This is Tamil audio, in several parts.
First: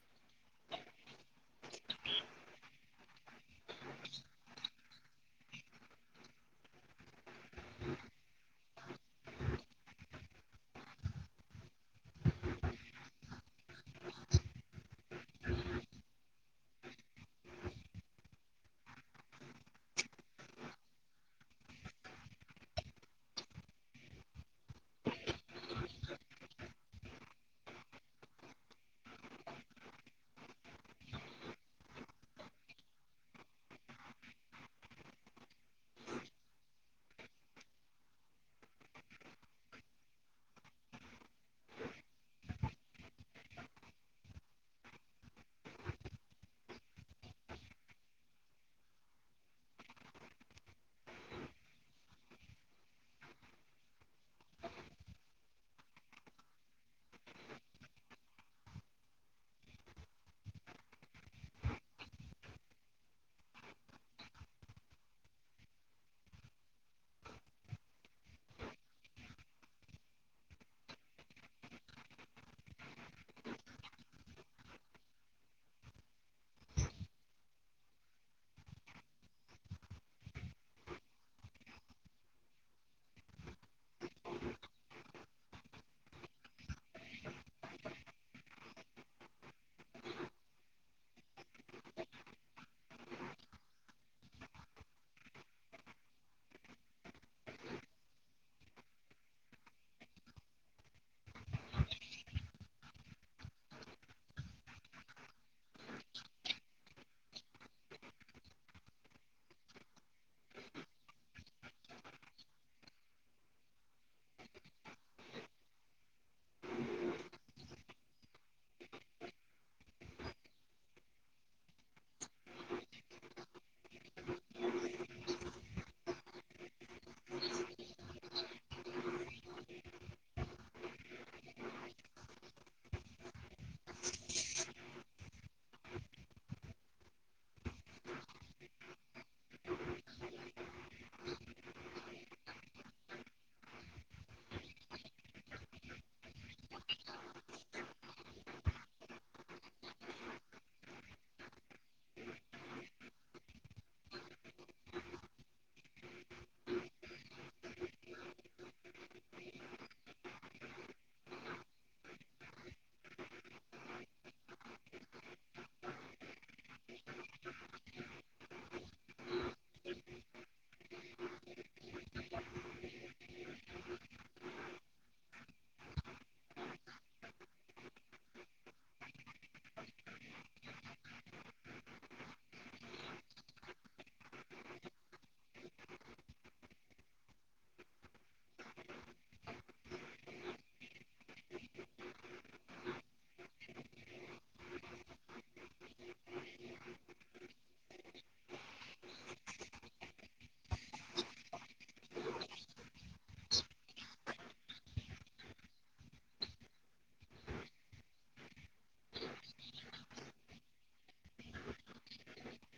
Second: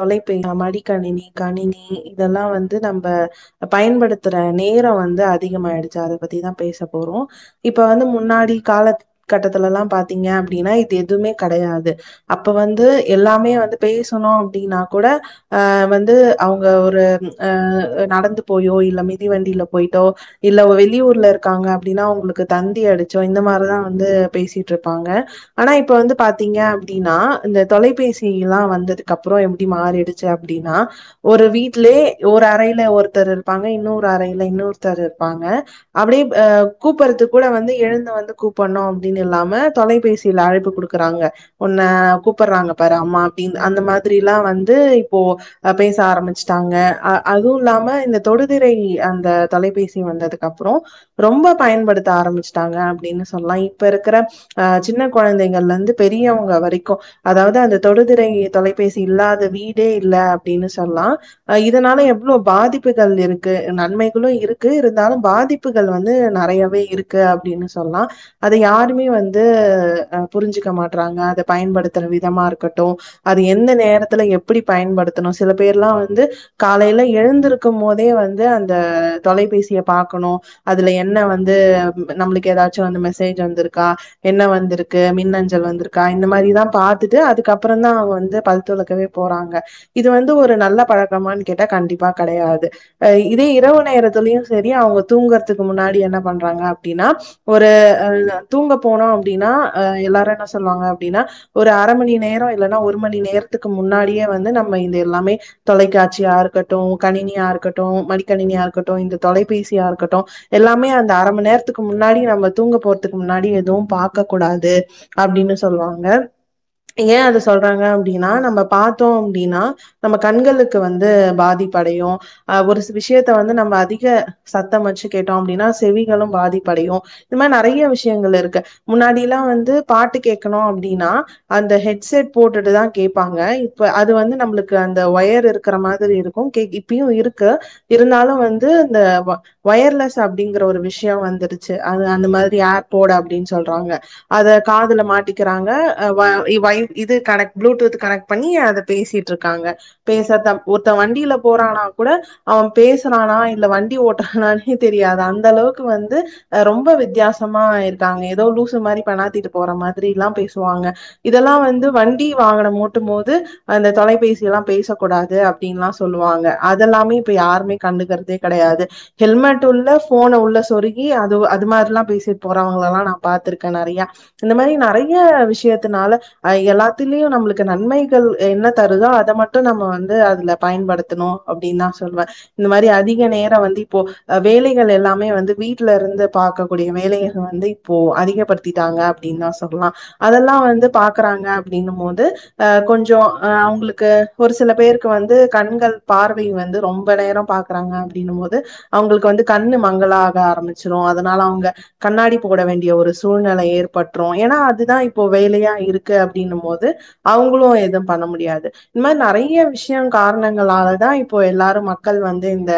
தொலைபென்ற மடிக்கணினி கணினி இதல்லா வந்து நம்ப பயன்படுத்ற நேரோ வந்து அதிகமாயிடுச்சு அத பத்திதா பேச போறோ இப்ப வந்து முன்னாடி கால கட்டத்துலல்லா பாத்தீங்க அப்டின்னா இது எதுவுமே கெடையாது அப்ப வந்து எல்லாமே வந்து பேசணூ ன்னா கூட அ வந்து அவங்க ஒரு அ நடந்து போயோ இல்ல மிதிவண்டியில பொய்ட்டோ இல்ல வெளியூர்ல இருக்காங்க அப்டின்னா அவங்ளுக்கு தந்தி அடிச்சோ இந்த மாரிதா வந்து பேசிட்டு இருப்பாங்க ஆனா இப்ப வந்து பாத்தீங்க அப்டின்னா இந்த தொலைபேசி எல்லா வந்ததுக்கப் றோ எப்டி மாறிடுச்சு அப்டின்னா ஒரு வீட்லே ஒரு அறையில ஒருத்தர் இருப்பாங்க இன்னொரு அறையில இன்னொருத்தர் இருப்பாங்க அப்டி ய் கூப்பறதுக் கூட வந்து எழுந் வந்து கூப்டணு அப்டின்னு இல்லாம தொலைபேசியில அழைப்பு கொடுக்றாங்க உன்ன கூப்றாங்க பாரு அம்மா அப்டின்னு அந்த மாரி மாதிரில்லா வந்து இப்போ பேச ஆரம்பிச்டாங்க அ அதுவு இல்லாம இந்த தொடுதிரை அந்த தொலைபேசி வந்ததுக்கப்றோ ரொம்ப பயன்படுத்த ஆரம்பிச்ட்டாங்க அப்டின்னு சொல்லா இப்ப இருக்கிற அ சின்ன கொழந்தகள்லந்து பெரியவங்க வரைக்கு அதாவது அந்த தொடுதிரை தொலை பேசி இல்லாத வீடே இல்ல அப்டின்னு சொல்லலா இதனால எவ்ளோ பாதிப்புகள் இருக்கு நன்மைகளு இருக்கு இருந்தாலு பாதிப்புகள் வந்து நறையவே இருக்கு அப்டின்னு சொல்லலா அத யாருமே வந்து புருஞ்சுக்க மாட்றாங்க அத பயன்படுத்ற விதமா இருக்கட்டு அது எந்த நேரத்துல எப்டி பயன்படுத்தணு சில பேர்லா வந்து காலையில எழுந்திருக்கும் போதே வந்து அந்த தொலைபேசிய பாக்கணு அதுல என்ன வந்து நம்மளுக்கு ஏதாச்சு வந்து மெசேஜ் வந்துருக்கா என்ன வந்துருக்கு மின்னஞ்சல் வந்துருக்கா இந்த மாரிதா பாத்தட்டு அதுக்கப்பறோ தா அவங்க வந் பல் துலக்கவே போறாங்க இது வந்து ஒரு நல்ல பழக்கமான் கேட்டா கண்டிப்பா கடையாது இதே இரவு நேரத்திலயு சரி அவங்க தூங்கற்துக்கு முன்னாடி என்ன பண்றாங்க அப்டினா ஒரு அ தூங்க போனோ அப்டினா எல்லாரு என்ன சொல்வாங்க அப்டினா ஒரு அரமணி நேரோ இல்லனா ஒரு ஒரு மணி நேரத்துக்கு முன்னாடியே வந்து நம்ம இது எல்லாமே தொலைக்காட்சியா இருக்கட்டு கணினியா இருக்கட்டு மடிக்கணினியா இருக்கட்டு இந்த தொலைபேசியா இருக்கட்டு எல்லாமே அந்த அர மணி நேரத்துக்கு முன்னாடி நம்ம தூங்க போற்துக்கு முன்னாடி எதுவு‌பாக்க கூடாது அப்டின் சொல்வாங்க ஏ அது சொல் றாங்க அப்டினா நம்ம பாத்தோ அப்டினா நம்ம கண்களுக்கு வந்து பாதிப்படையு அ ஒரு விஷயத்த வந்து நம்ம அதிக சத்தம் வச்சு கேட்டோ அப்டினா செவிகளு பாதிப்படையு இது மாரி நெறைய விஷயங்கள் இருக்கு முன்னாடில்லா வந்து பாட்டு கேக்கணு அப்டினா அந்த ஹெட்செட் போட்டுட்டு தா கேப்பாங்க இப்ப அது வந்து நம்ளுக்கு அந்த ஒயர் இருக்குற மாதிரி இருக்கு கே‌ இப்பயு இருக்கு இருந்தாலு வந்து இந்த ஒயர்லெஸ் அப்டிங்கிற ஒரு விஷயோ வந்துடுச்சு அது அந்த மாதிரி ஆப் போட அப்டின் சொல்றாங்க அத காதுல மாட்டிக்கிறாங்க அ வய் பண்ணி அத பேசிட்ருக்காங்க பேசாத ஒருத்த வண்டில போறானா கூட அவ பேசுறானா இல்ல வண்டி ஓட்றானானே தெரியாது அந்த அளவுக்கு வந்து ரொம்ப வித்தியாசமா இருக்காங்க ஏதோ லூசு மாரி பெணாத்திட்டு போற மாதிரில்லா பேசுவாங்க இதெல்லா வந்து வந்து வண்டி வாகனம் ஓட்டும் போது அந்த தொலைபேசி எல்லா பேசக்கூடாது அப்டின்லா சொல்லுவாங்க அதெல்லாமே இப்ப யாருமே கண்டுக்கறதே கடையாது ஹெல்மெட் உள்ள போன உள்ள சொருகி அது அது மாரில்லா பேசிட்டு போறவங்களல்லா நா பாத்திருக்க நறையா இந்த மாரி நறைய விஷயத்துனால அ எல்லாத்துலயு நம்ளுக்கு நன்மைகள் என்ன தருதோ அத மட்டும் நம்ம வந்து அதுல பயன்படுத்தணு அப்டின் தா சொல்லுவ இந்த மாரி அதிக நேரோ வந்து இப்போ வேலைகள் எல்லாமே வந்து வீட்ல இருந்து பாக்க கூடிய வேலைகள் வந்து இப்போ அதிகப்படுத்திட்டாங்க அப்டின் தா சொல்லா அதெல்லா வந்து பா க்றாங்க அப்டின்னும் போது அ கொஞ்சோ அ அவங்களுக்கு ஒரு சில பேருக்கு வந்து கண்கள் பார்வை வந்து ரொம்ப நேரம் பாக்குறாங்க அப்டின்னும் போது அவங்களுக்கு வந்து கண்ணு மங்களாக ஆரம்பிச்சிடும் அதனால அவங்க கண்ணாடி போட வேண்டிய ஒரு சூழ்நிலை ஏற்பட்ரும் ஏனா அதுதா இப்போ வேலையா இருக்கு கு அப்டின்னும் போது அவங்களு எதும் பண்ண முடியாது இந்த மாதி நறைய விஷயம் காரணங்களாலதா இப்போ எல்லாரு மக்கள் வந்து இந்த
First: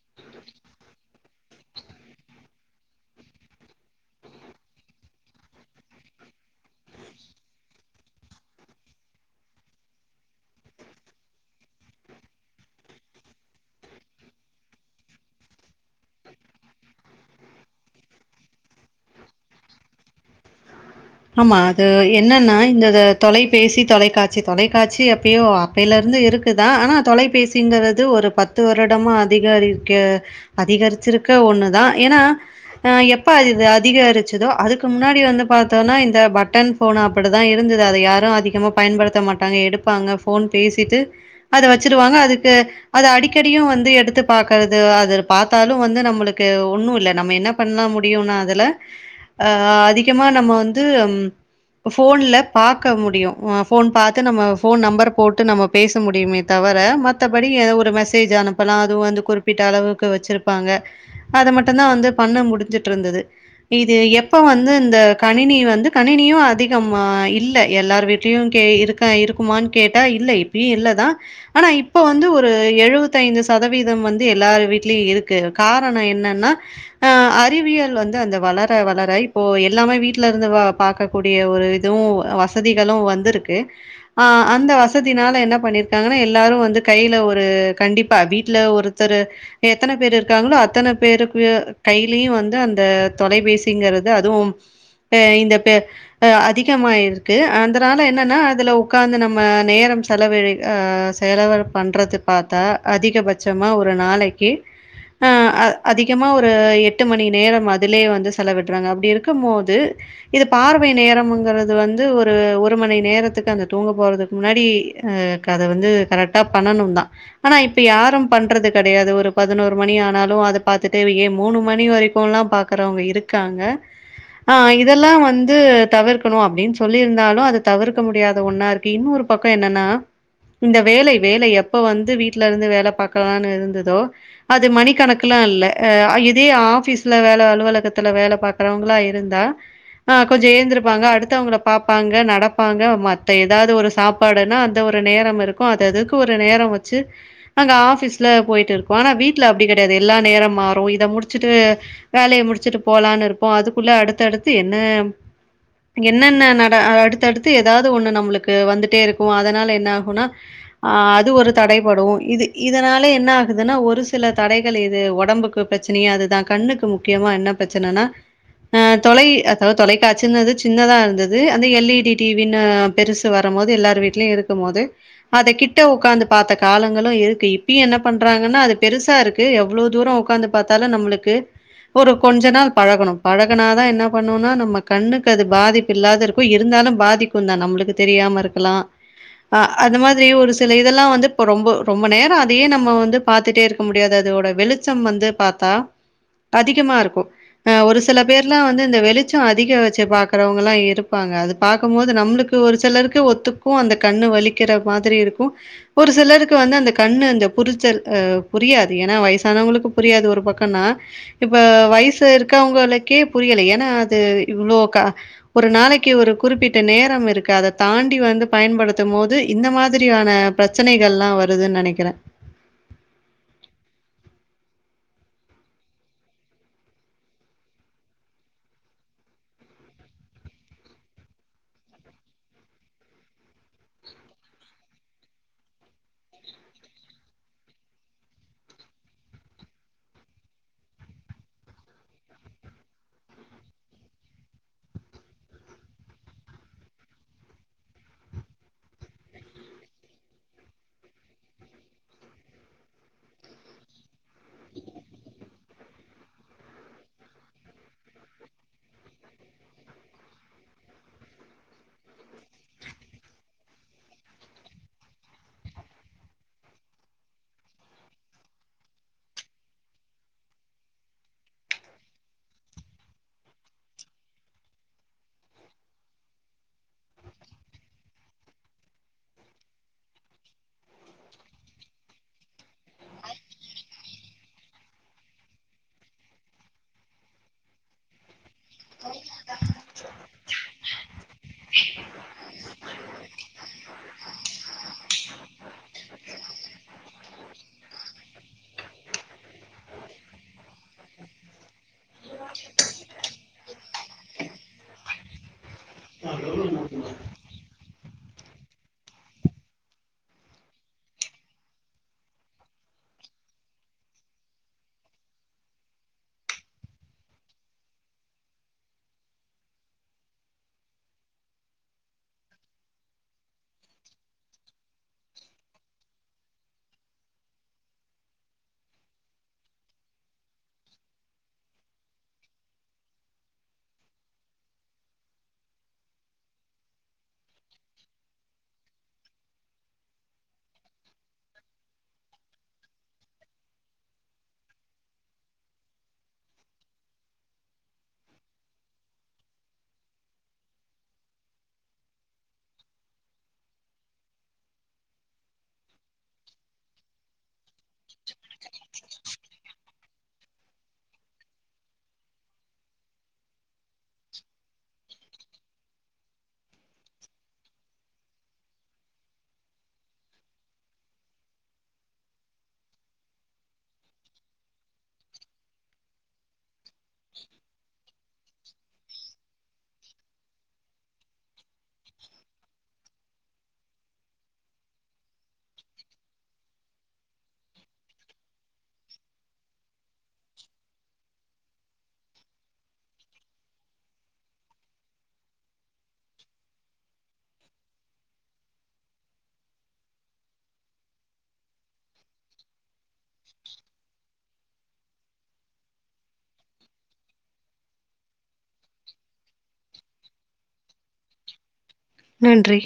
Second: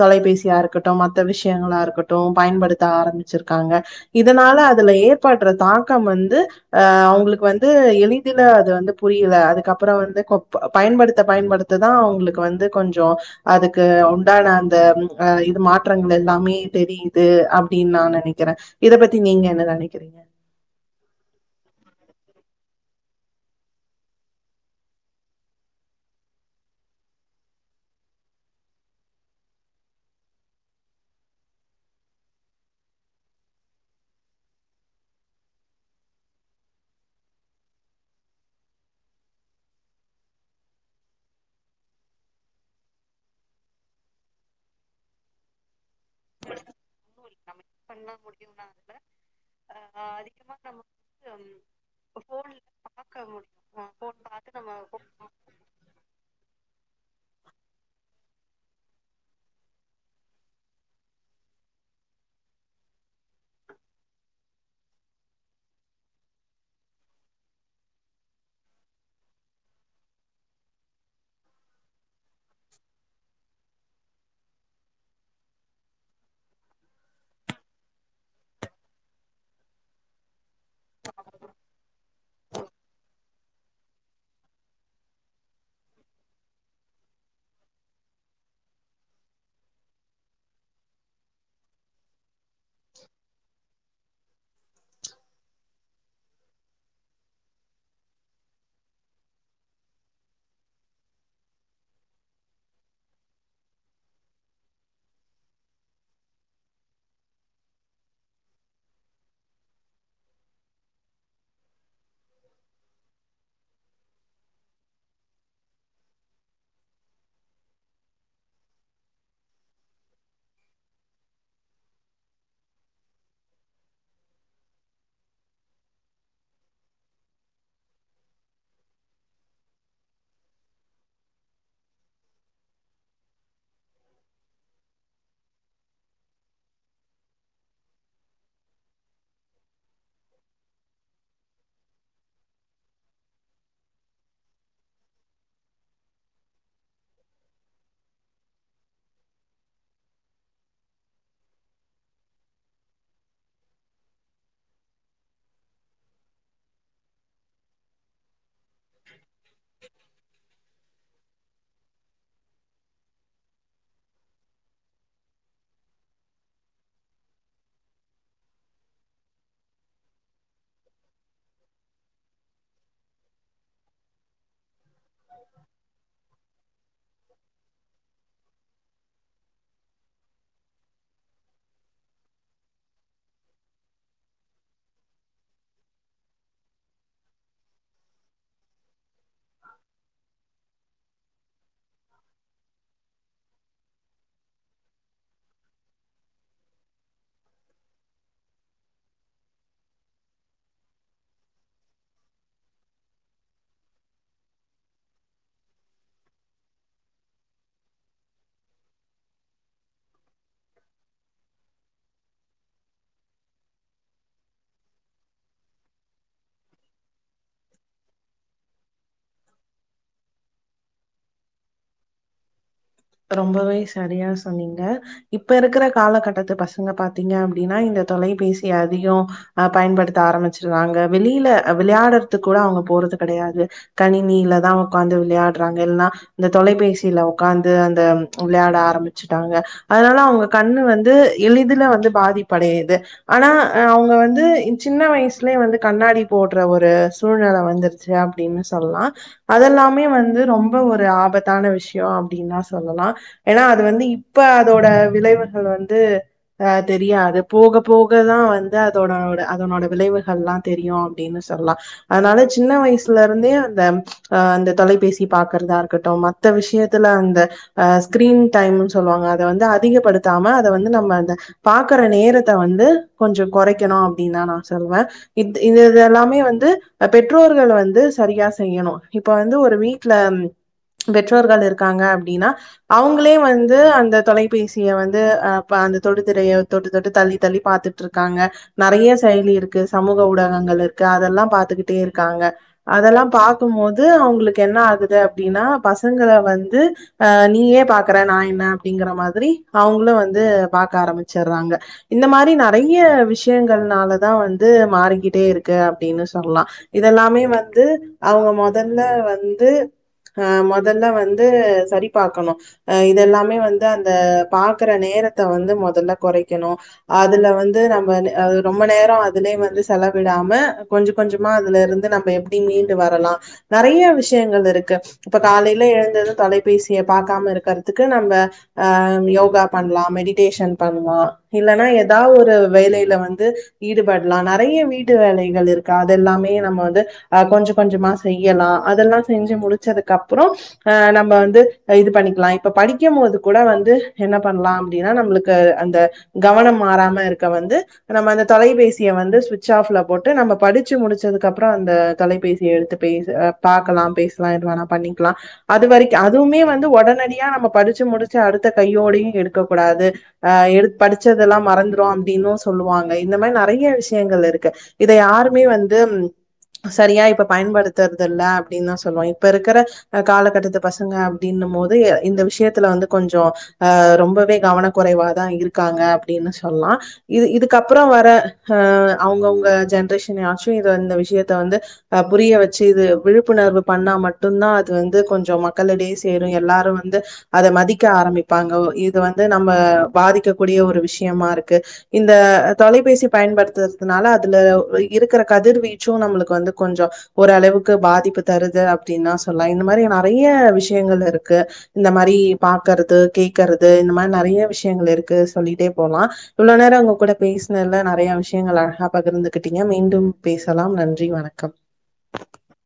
தொலைபேசியா இருக்கட்டும் மத்த விஷயங்களா இருக்கட்டு பயன்படுத்த ஆரம்பிச்சிருக்காங்க இதனால அதுல ஏற்படுற தாக்கம் வந்து அ அவங்களுக்கு வந்து ந்து எளிதில அது வந்து புரியல அதுக்கப்பறோ வந்து கொ பயன்படுத்த பயன்படுத்ததா அவங்களுக்கு வந்து கொஞ்சோ அதுக்கு உண்டான அந்த அ இது மாற்றங்கள் எல்லாமே தெரியுது அப்டின் நா நினைக்கிற இத பத்தி நீங்க என்ன நனைக்கிறீங்க ஆமா அது என்னன்னா இந்த தொலைபேசி தொலைக்காட்சி தொலைக்காட்சி எப்பயோ அப்பையில இருந்து இருக்குதா ஆனா தொலைபேசிங்கறது ஒரு பத்து வருடமா அதிகரிக்க அதிகரிச்சிருக்க ஒண்ணுதா ஏனா அ எப்ப அது அதிகரிச்சதோ அதுக்கு முன்னாடி வந்து பா தோனா இந்த பட்டன் போன் அப்படிதா இருந்தது அத யாரும் அதிகமா பயன்படுத்த மாட்டாங்க எடுப்பாங்க போன் பேசிட்டு அத வச்சிடுவாங்க அதுக்கு அது அடிக்கடியு வந்து எடுத்து பாக்கறது அது பாத்தாலு வந்து நம்மளுக்கு ஒண்ணு இல்ல நம்ம என்ன பண்ண முடியுனா அதுல அ அதிகமா நம்ம வந்து போன்ல பாக்க முடியு போன் பாத்து நம்ம போன் நம்பர் போட்டு நம்ம பேச முடியுமே தவிர மத்தபடி ஒரு மெசேஜ் அனு ப்பனா அதுவு வந்து குறிப்பிட்ட அளவுக்கு வச்சிருப்பாங்க அத மட்டுந்தா வந்து பண்ண முடிஞ்சுட்டு இருந்தது இது எப்ப வந்து இந்த கணினி வந்து கணினியு அதிகம் இல்ல எல்லார் வீட்லயு கே இருக்கா இருக்குமான்னு கேட்டா இல்ல இப்பயு இல்லதா ஆனா இப்போ வந்து ஒரு எழுபத்தை ஐந்து சதவீதம் வந்து எல்லார் வீட்லயு இருக்கு காரணோ என்னனா அ அறிவியல் வந்து அந்த வளர வளர இப்போ எல்லாமே வீட் ல இருந்து பாக்க கூடிய ஒரு இதுவு வசதிகளு வந்துருக்கு ஆ அந்த வசதினால என்ன பண்ணிருக்காங்கனா எல்லாரு வந்து கைல ஒரு கண்டிப்பா வீட்ல ஒருத்தரு எத்தன பேரு இருக்காங்களோ அத்தன பேருக்கு கையிலயு வந்து அந்த தொலைபேசிங்கறது அதுவு ப இந்த ப அ அதிகமாயிருக்கு அதனால என்னன்னா அதுல உக்காந்து நம்ம நேரம் செலவிட் அ செலவு பண்றது பாத்தா அதிகபட்சமாக ஒரு நாளைக்கு அதிகமா ஒரு எட்டு மணி நேரம் அதிலே வந்து செலவிடறாங்க அப்டி இருக்கும் போது இது பார்வை நேரம்ங்கிறது வந்து ஒரு ஒரு மணி நேரத்துக்கு அந்த தூங்க போறதுக்கு முன்னாடி அ அத வந்து கரெக்டா பண்ணணுந்தா ஆனா இப்ப யாரும் பண்றது கடையாது ஒரு பதினோரு மணி ஆனாலு அத பாத்துட்டே ஏ மூணு மணி வரைக்குலா பாக்குறவங்க இருக்காங்க ஆ இதெல்லா வந்து தவிர்க்கணு அப்டின்னு சொல்லிருந்தாலு அது தவிர்க்க முடியாத ஒண்ணா இருக்கு இன்னொரு பக்கோ என்னன்னா இந்த வேலை வேலை எப்ப வந்து வீட்ல இருந்து வேலை பாக்கலாம்னு இருந்ததோ அது மணிக்கணக்குலா இல்ல இதே ஆபீஸ்ல வேல அலுவலகத்துல வேல பாக்கறவங்களா இருந்தா ஆ‌ கொஞ்சோ ஏழுந்துருப்பாங்க அடுத்தவங்கள பாப்பாங்க நடப்பாங்க மத்த ஏதாது ஒரு சாப்பாடுன்னா அந்த ஒரு நேரம் இருக்கும் அது அதுக்கு ஒரு நேரோ வச்சு அங்க ஆபீஸ்ல போய்ட்டு இருக்கோ ஆனா வீட்ல அப்டி கடையாது எல்லா நேரம் மாறும் இத முடிச்சுட்டு வேலைய முடிச்சுட்டு போலான்னு இருப்போ அதுக்குள்ள அடுத்தடுத் து என்ன என்னென்ன நட அடுத்தடுத்து ஏதாவது ஒண்ணு நம்மளுக்கு கு வந்துட்டே இருக்கு அதனால என்ன ஆகுனா ஆ அது ஒரு தடைபடு இது இதனால என்ன ஆகுதுனா ஒரு சில தடைகள் இது ஒடம்புக்கு பிரச்சனையே அதுதா கண்ணுக்கு முக்கியமா என்ன பிரச்சனைன்னா ஆ தொலை அதாது தொலைக்காட்சின்னது சின்னதாக இருந்தது அந்த எல்இடி டிவின்னு பெருசு வரும்போது எல்லார் வீட்லயு இருக்கும் போது அத கிட்ட உக்காந்து பாத்தக் காலங்களு இருக்கு இப்பியு என்ன பண்றாங்கன்னா அது பெருசா இருக்கு எவ்ளோ தூரோ உக்காந்து பாத்தாலு நம்ளுக்கு ஒரு கொஞ்ச நாள் பழகணு பழகனாதா என் ன பண்ணுனா நம்ம கண்ணுக்கு அது பாதிப்பு இல்லாது இருக்கு இருந்தாலு பாதிக்குந்தா நம்ளுக்கு தெரியாம இருக்கலா அ அந்த மாதிரி ஒரு சில இதெல்லா வந்து இப்ப ரொம்போ ரொம்ப நேரோ அதையே நம்ம வந்து பாத்துட்டே இருக்க முடியாது அதோட வெளிச்சம் வந்து பாத்தா அதிகமா இருக்கு ஆ ஒரு சில பேர்லா வந்து அந்த வெளிச்சோ அதிக வச்சு பாக்கறவங்கல்லா இருப்பாங்க அது பாக்கம்போது நம்ளுக்கு ஒரு செலருக்கே ஒத்துக்கு அந்த கண்ணு வலிக்கிற மாதிரி இருக்கு ஒரு சிலருக்கு வந்து அந்த கண்ணு இந்த புரிச்சல் புரியாது ஏனா வயசானவங்களுக்கு புரியாது ஒரு பக்கோன்னா இப்ப வயசு இருக்கவங்களுக்கே புரியல ஏனா அது இவ்ளோ க ஒரு நாளைக்கி ஒரு குறிப்பிட்ட நேரம் இருக்கு அத தாண்டி வந்து பயன்படுத்தும் போது இந்த மாதிரியான பிரச்சனைகள்ல்லா வருதுன் நனைக்கிற ரொம்பவே சரியா சொன்னீங்க இப்ப இருக்கிற காலகட்டத்து பசங்க பாத்தீங்க அப்டினா இந்த தொலைபேசி அதிகோ அ பயன்படுத்த ஆரம்பிச்சடுறாங்க வெளில வெளையாடுறக்கூட அவங்க போறது கெடையாது கணினியிலதா உக்காந்து விளையாடுறாங்க இல்ன்னா இந்த தொலைபேசியில உக்காந்து இது அந்த விளையாட ஆரம்பிச்சுட்டாங்க அதனால அவங்க கண்ணு வந்து எளிதுல வந்து பாதிப்படையுது ஆனா அவங்க வந்து சின்ன வயசுலே வந்து கண்ணாடி போடுற ஒரு சூழ்நில வந்துருச்சு அப்டின்னு சொல்லா அதெல்லாமே வந்து ரொம்ப ஒரு ஆபத்தான விஷயோ அப்டினா சொல்லலா ஏனா அது வந்து இப்ப அதோட விளைவுகள் வந்து ஆ தெரியாது போக போகதா வந்து அதோட அதனோட விளைவுகள்ல்லா தெரியு அப்டின்னு சொல்லா அதனால சின்ன வயசுல இருந்தே அந்த அ அந்த தொலைபேசி பாக்கறதா இருக்கட்டும் மத்த விஷயத் இதுல அந்த அ ஸ்க்ரீன் டைம்ன் சொல்லுவாங்க அத வந்து அதிகப்படுத்தாம அத வந்து நம்ம அந்த பாக்குற நேரத்த வந்து கொஞ்சோ கொறைக்கணு அப்டின்னா நா சொல்வ இது இது இதெல்லாமே வந்து பெற்றோர்கள் வந்து சரியா செய்யணு இப்ப வந்து ஒரு வீட்ல பெற்றோர்கள் இருக் காங்க அப்டினா அவங்களே வந்து அந்த தொலைபேசிய வந்து அ ப அந்த தொடு திரைய தொட்டு தொட்டு தள்ளி தள்ளி பாத்துட்டு இருக்காங்க நறைய செயலி இருக்கு சமூக ஊடகங்கள் இருக்கு அதெல்லா பாத் துகிட்டே இருக்காங்க அதெல்லா பாக்கும் போது அவங்களுக்கு என்ன ஆகுது அப்டினா பசங்கள வந் து அ நீயே பாக்குற நா என்ன அப்டிங்கிற மாதிரி அவங்களு வந்து பாக்க ஆரம்பிச்சிற்றாங்க இந்த மாரி நறைய விஷயங்கள்னாலதா வந்து மாறிக்கிட்டே இருக்கு அப்டின்னு சொல்லா இதெல்லாமே வந்து அவங்க மொதல்ல வந்து அ மொதல்ல வந்து து சரிபாக்கணு அ இதெல்லாமே வந்து அந்த பாக்குற நேரத்த வந்து மொதல்ல கொறைக்கணு அதுல வந்து நம்ம ரொம்ப நேரோ அதுலே வந்து செலவிடாம கொஞ்ச கொஞ்சமா அதுல இருந்து நம்ம எப்டி மீண்டு வரலா நறைய விஷயங்கள் இருக்கு இப்ப காலைல எழுந்தது தொலைபேசிய பாக்காம இருக்கற்துக்கு நம்ம ஆ யோகா பண்லா மெடிடேஷன் பண்லா இல்லனா ஏதா ஒரு வேலைல வந்து ஈடுபட்லா நறைய வீட்டு வேலைகள் இருக்கு அதெல்லாமே நம்ம வந்து அ கொஞ்ச கொஞ்சமா செய்யலா அதெல்லா செஞ்சு முடிச்சதுக்கு அப்புறோ அ நம் ம வந்து பண்ணிக்லா இப்ப படிக்கும் போது கூட வந்து என்ன பண்லா அப்டினா நம்ளுக்கு அந்த கவனம் மாறாம இருக்க வந்து நம்ம அந்த தொலைபேசிய வந்து சுவிட்ச் ஆப்ல போட்டு நம்ம படிச்சு முடிச்சதுக்கப்றோ அந்த தொலைபேசிய எடுத்து பே பாக்கலா பேஸ்லா எது வேணா பண்ணிக்கலா அது வரைக் அதுவுமே வந்து ஒடனடியா நம்ம படிச் ச்சு முடிச்சு அடுத்த கையோடயு எடுக்கக்கூடாது அ எது படிச்சதெல்லாம் மறந்துடும் அப்படின்னும் சொல்லுவாங்க இந்த மாதிரி நறைய விஷய விஷயங்கள் இருக்கு இது இத யாருமே வந்து சரியா இப்ப பயன்படுத்துறது இல்ல அப்படின்னு தான் சொல்லுவம் இப்ப இருக்கிற காலகட்டத்தில் பசங்க அப்படின்னும்போது இந்த விஷயத்துல வந்து கொஞ்சம் அ ரொம்பவே கவன குறைவாதான் இருக்காங்க அப்படின்னு சொல்லலாம் இது இதுக்கப்புறம் வர அ அவங்கவுங்க ஜென்ரேஷன்ச்சும் இந்த விஷயத்த வந்து் புரிய வெச்சு இது விழிப்புணர்வு பண்ணா மட்டும்தான் அது வந்து கொஞ்சம் மக்களிடையே சேரும் எல்லாரும் வந்து அத மதிக்க ஆரம்பி ப்பங்க இது வந்து நம்ம பாதிக்கக்க கூடிய ஒரு விஷயமா இருக் இந்த தொலைபேசி பயன்படுத்துறதுனால அதுல இருக்கிற கதிர்வீச்சும் நம்மளுக்கு வந்து கொஞ்சம் ஓரளவுக்கு பாதிப்பு தருது அப்படின்னா சொல்லாம் இந்த மாதிரி நறைய விஷயங்கள் இருக்கு இந்த மாதிரி பார்கறது கே்கறது இந்த மாதிரி நெறைய விஷயங்கள் இருக்கு சொல்லிட்டே போலாம் இல்ல நேரம் அங்க கூட பேசுனதுல நெறைய விஷயங்கள் அழகா பகிர்ந்துகிட்டீங்க மீண்டும் பேசலாம் நன்றி வணக்கம் நன்றி